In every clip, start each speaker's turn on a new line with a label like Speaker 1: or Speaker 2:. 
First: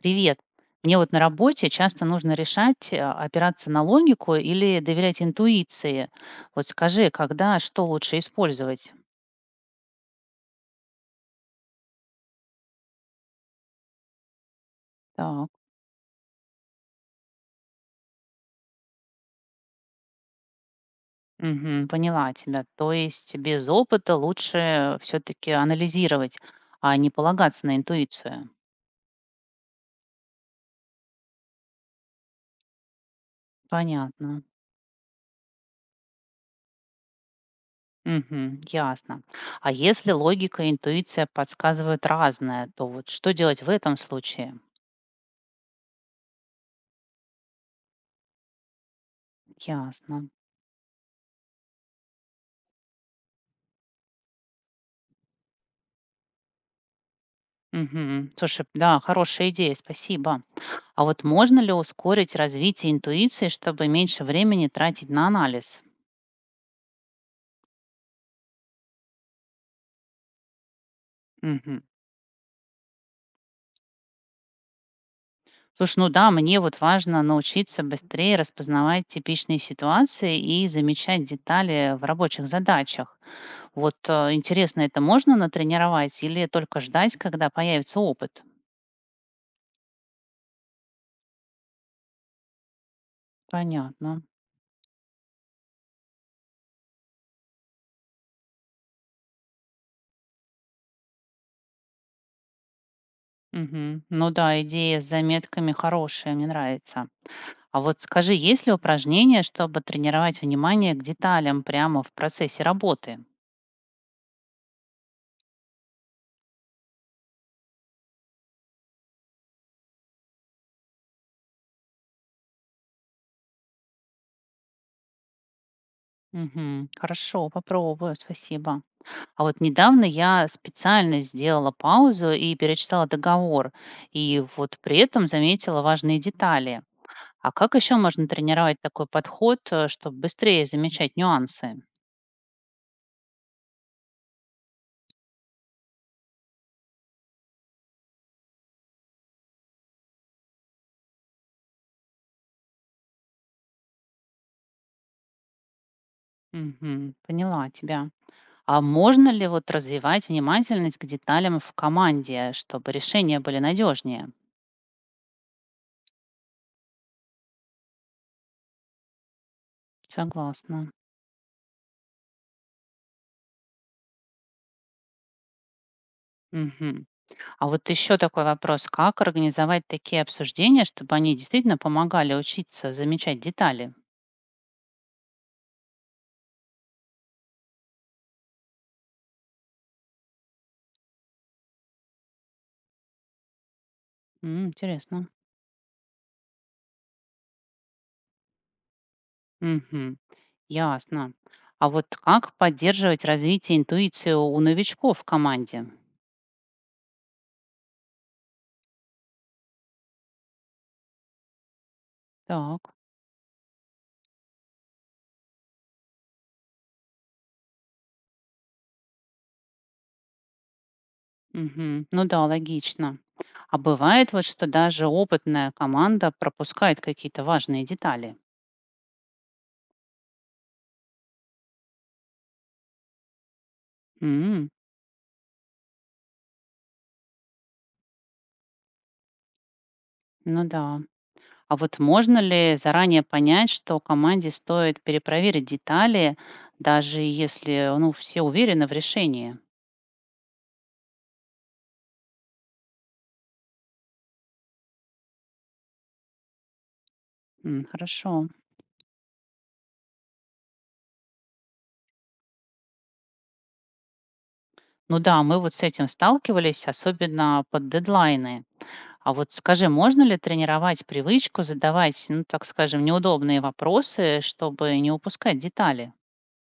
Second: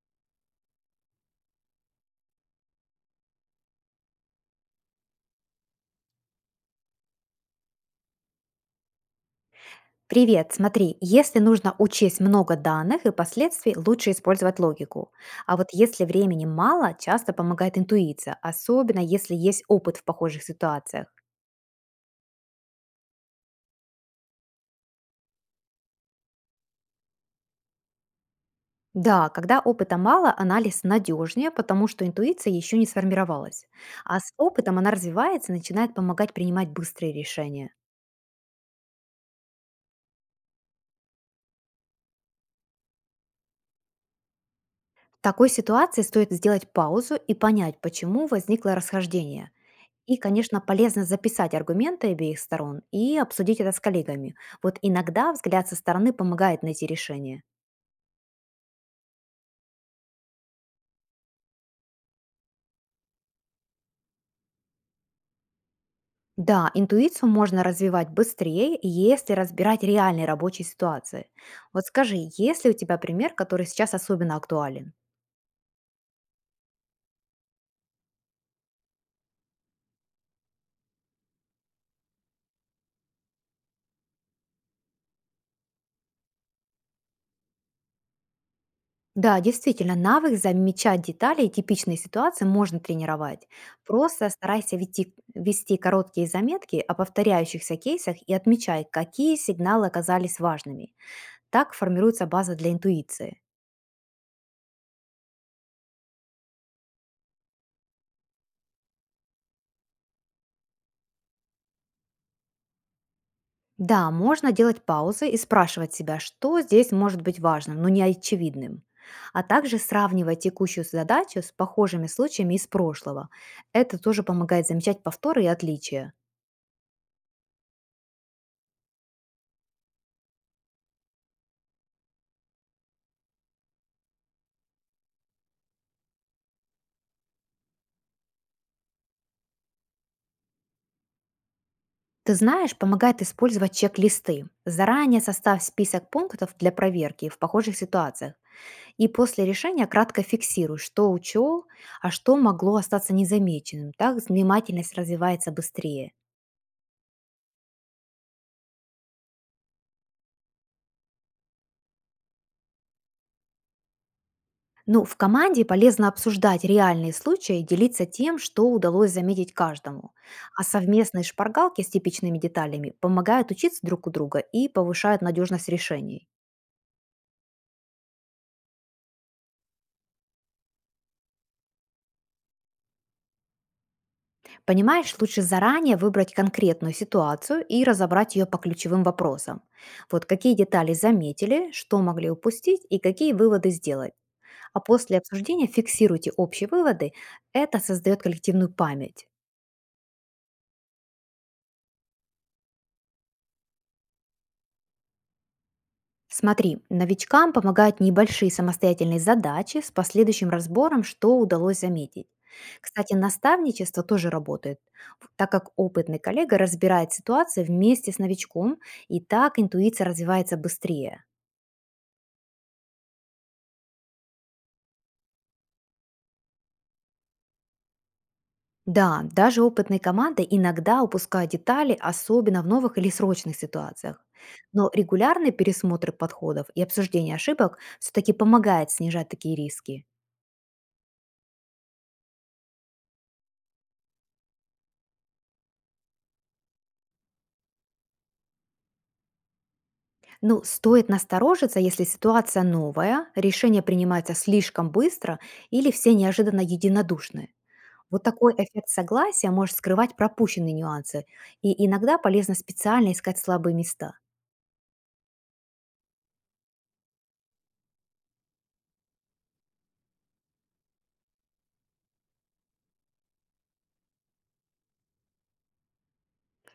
Speaker 1: Привет. Мне вот на работе часто нужно решать, опираться на логику или доверять интуиции. Вот скажи, когда что лучше использовать?
Speaker 2: Привет, смотри, если нужно учесть много данных и последствий, лучше использовать логику.
Speaker 1: Так,
Speaker 2: А вот если времени мало, часто помогает интуиция, особенно если есть опыт в похожих ситуациях.
Speaker 1: мгм, поняла тебя. То есть без опыта лучше все-таки анализировать, а не полагаться на интуицию.
Speaker 2: Да, когда опыта мало, анализ надежнее, потому что интуиция еще не сформировалась. А с
Speaker 1: Понятно.
Speaker 2: опытом она развивается и начинает помогать принимать быстрые решения.
Speaker 1: Мгм, ясно. А если логика и интуиция подсказывают разное, то вот что делать в этом случае?
Speaker 2: В такой ситуации стоит сделать паузу и понять, почему возникло расхождение. И,
Speaker 1: Ясно.
Speaker 2: конечно, полезно записать аргументы обеих сторон и обсудить это с коллегами. Вот иногда взгляд со стороны помогает найти решение.
Speaker 1: Мгм. Слушай, да, хорошая идея, спасибо. А вот можно ли ускорить развитие интуиции, чтобы меньше времени тратить на анализ?
Speaker 2: Да, интуицию можно развивать быстрее, если разбирать реальные рабочие ситуации.
Speaker 1: Мгм.
Speaker 2: Вот скажи, есть ли у тебя пример, который сейчас особенно актуален?
Speaker 1: Слушай, ну да, мне вот важно научиться быстрее распознавать типичные ситуации и замечать детали в рабочих задачах. Вот интересно, это можно натренировать или только ждать, когда появится опыт?
Speaker 2: Да, действительно, навык замечать детали и типичные ситуации можно тренировать.
Speaker 1: Понятно.
Speaker 2: Просто старайся вести короткие заметки о повторяющихся кейсах и отмечай, какие сигналы оказались важными. Так формируется база для интуиции.
Speaker 1: Мгм. Ну да, идея с заметками хорошая, мне нравится. А вот скажи, есть ли упражнения, чтобы тренировать внимание к деталям прямо в процессе работы?
Speaker 2: Да, можно делать паузы и спрашивать себя, что здесь может быть важным, но не очевидным. А также сравнивать текущую задачу с похожими случаями из прошлого. Это тоже помогает замечать повторы и отличия.
Speaker 1: Мгм. Хорошо, попробую, спасибо. А вот недавно я специально сделала паузу и перечитала договор, и вот при этом заметила важные детали. А как еще можно тренировать такой подход, чтобы быстрее замечать нюансы?
Speaker 2: Ты знаешь, помогает использовать чек-листы. Заранее составь список пунктов для проверки в похожих ситуациях. И после решения кратко фиксируй, что учел, а что могло остаться незамеченным. Так внимательность развивается быстрее.
Speaker 1: Мгм. Поняла тебя. А можно ли вот развивать внимательность к деталям в команде, чтобы решения были надежнее?
Speaker 2: Ну, в команде полезно обсуждать реальные случаи и делиться тем, что удалось заметить каждому. А
Speaker 1: Согласна.
Speaker 2: совместные шпаргалки с типичными деталями помогают учиться друг у друга и повышают надежность решений.
Speaker 1: Мгм. А вот еще такой вопрос. Как организовать такие обсуждения, чтобы они действительно помогали учиться замечать детали?
Speaker 2: Понимаешь, лучше заранее выбрать конкретную ситуацию и разобрать ее по ключевым вопросам. Вот какие детали заметили, что могли упустить и какие выводы сделать.
Speaker 1: М,
Speaker 2: А после
Speaker 1: интересно.
Speaker 2: обсуждения фиксируйте общие выводы. Это создает коллективную память.
Speaker 1: Мгм. Ясно. А вот как поддерживать развитие интуиции у новичков в команде?
Speaker 2: Смотри, новичкам помогают небольшие самостоятельные задачи с последующим разбором, что удалось заметить.
Speaker 1: Так.
Speaker 2: Кстати, наставничество тоже работает, так как опытный коллега разбирает ситуацию вместе с новичком, и так интуиция развивается быстрее.
Speaker 1: Мгм. Ну да, логично. А бывает вот, что даже опытная команда пропускает какие-то важные детали.
Speaker 2: Да, даже опытные команды иногда упускают детали, особенно в новых или срочных ситуациях.
Speaker 1: М,
Speaker 2: Но регулярный пересмотр подходов и обсуждение ошибок все-таки помогает снижать такие риски.
Speaker 1: ну да. А вот можно ли заранее понять, что команде стоит перепроверить детали, даже если, ну, все уверены в решении?
Speaker 2: Ну, стоит насторожиться, если ситуация новая, решение принимается слишком быстро или все неожиданно единодушны.
Speaker 1: М,
Speaker 2: Вот
Speaker 1: хорошо.
Speaker 2: такой эффект согласия может скрывать пропущенные нюансы, и иногда полезно специально искать слабые места.
Speaker 1: Ну да, мы вот с этим сталкивались, особенно под дедлайны. А вот скажи, можно ли тренировать привычку задавать, ну, так скажем, неудобные вопросы, чтобы не упускать детали?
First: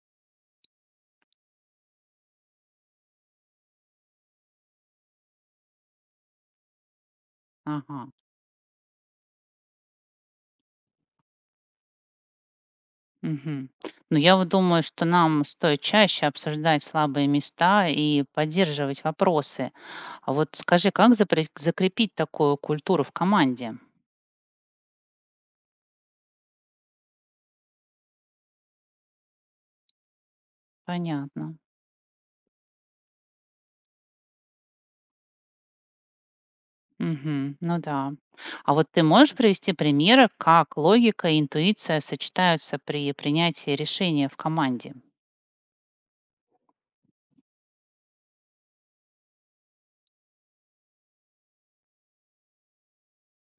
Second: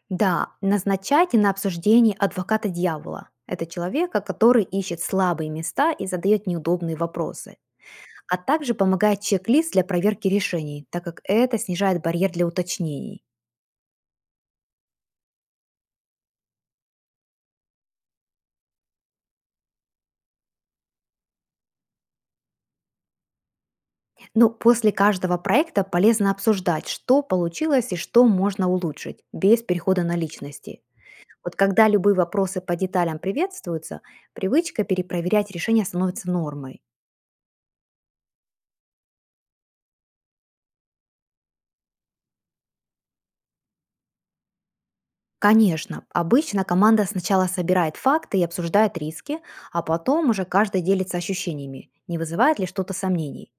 Speaker 2: Да, назначайте на обсуждение адвоката дьявола. Это человека, который ищет слабые места и задает неудобные вопросы.
Speaker 1: Ага.
Speaker 2: А также помогает чек-лист для проверки решений, так как это снижает барьер для уточнений.
Speaker 1: Мгм. Ну, я вот думаю, что нам стоит чаще обсуждать слабые места и поддерживать вопросы. А вот скажи, как закрепить такую культуру в команде?
Speaker 2: Ну, после каждого проекта полезно обсуждать, что получилось и что можно улучшить, без перехода на личности. Вот
Speaker 1: Понятно.
Speaker 2: когда любые вопросы по деталям приветствуются, привычка перепроверять решения становится нормой.
Speaker 1: Мгм. Ну да. А вот ты можешь привести примеры, как логика и интуиция сочетаются при принятии решения в команде?
Speaker 2: Конечно, обычно команда сначала собирает факты и обсуждает риски, а потом уже каждый делится ощущениями, не вызывает ли что-то сомнений.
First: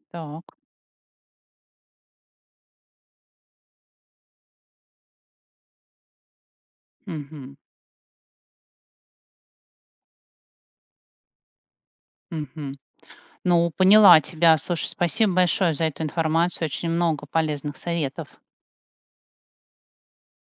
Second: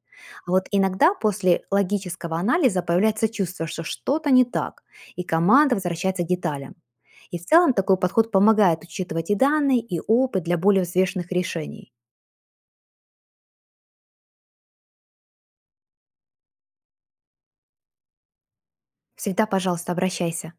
Speaker 2: А
Speaker 1: Так.
Speaker 2: вот иногда после логического анализа появляется чувство, что что-то не так, и команда возвращается к деталям. И в
Speaker 1: Мгм.
Speaker 2: целом такой подход помогает учитывать и данные, и опыт для более взвешенных решений.
Speaker 1: Мгм. Ну, поняла тебя. Слушай, спасибо большое за эту информацию. Очень много полезных советов.
Speaker 2: Всегда, пожалуйста, обращайся.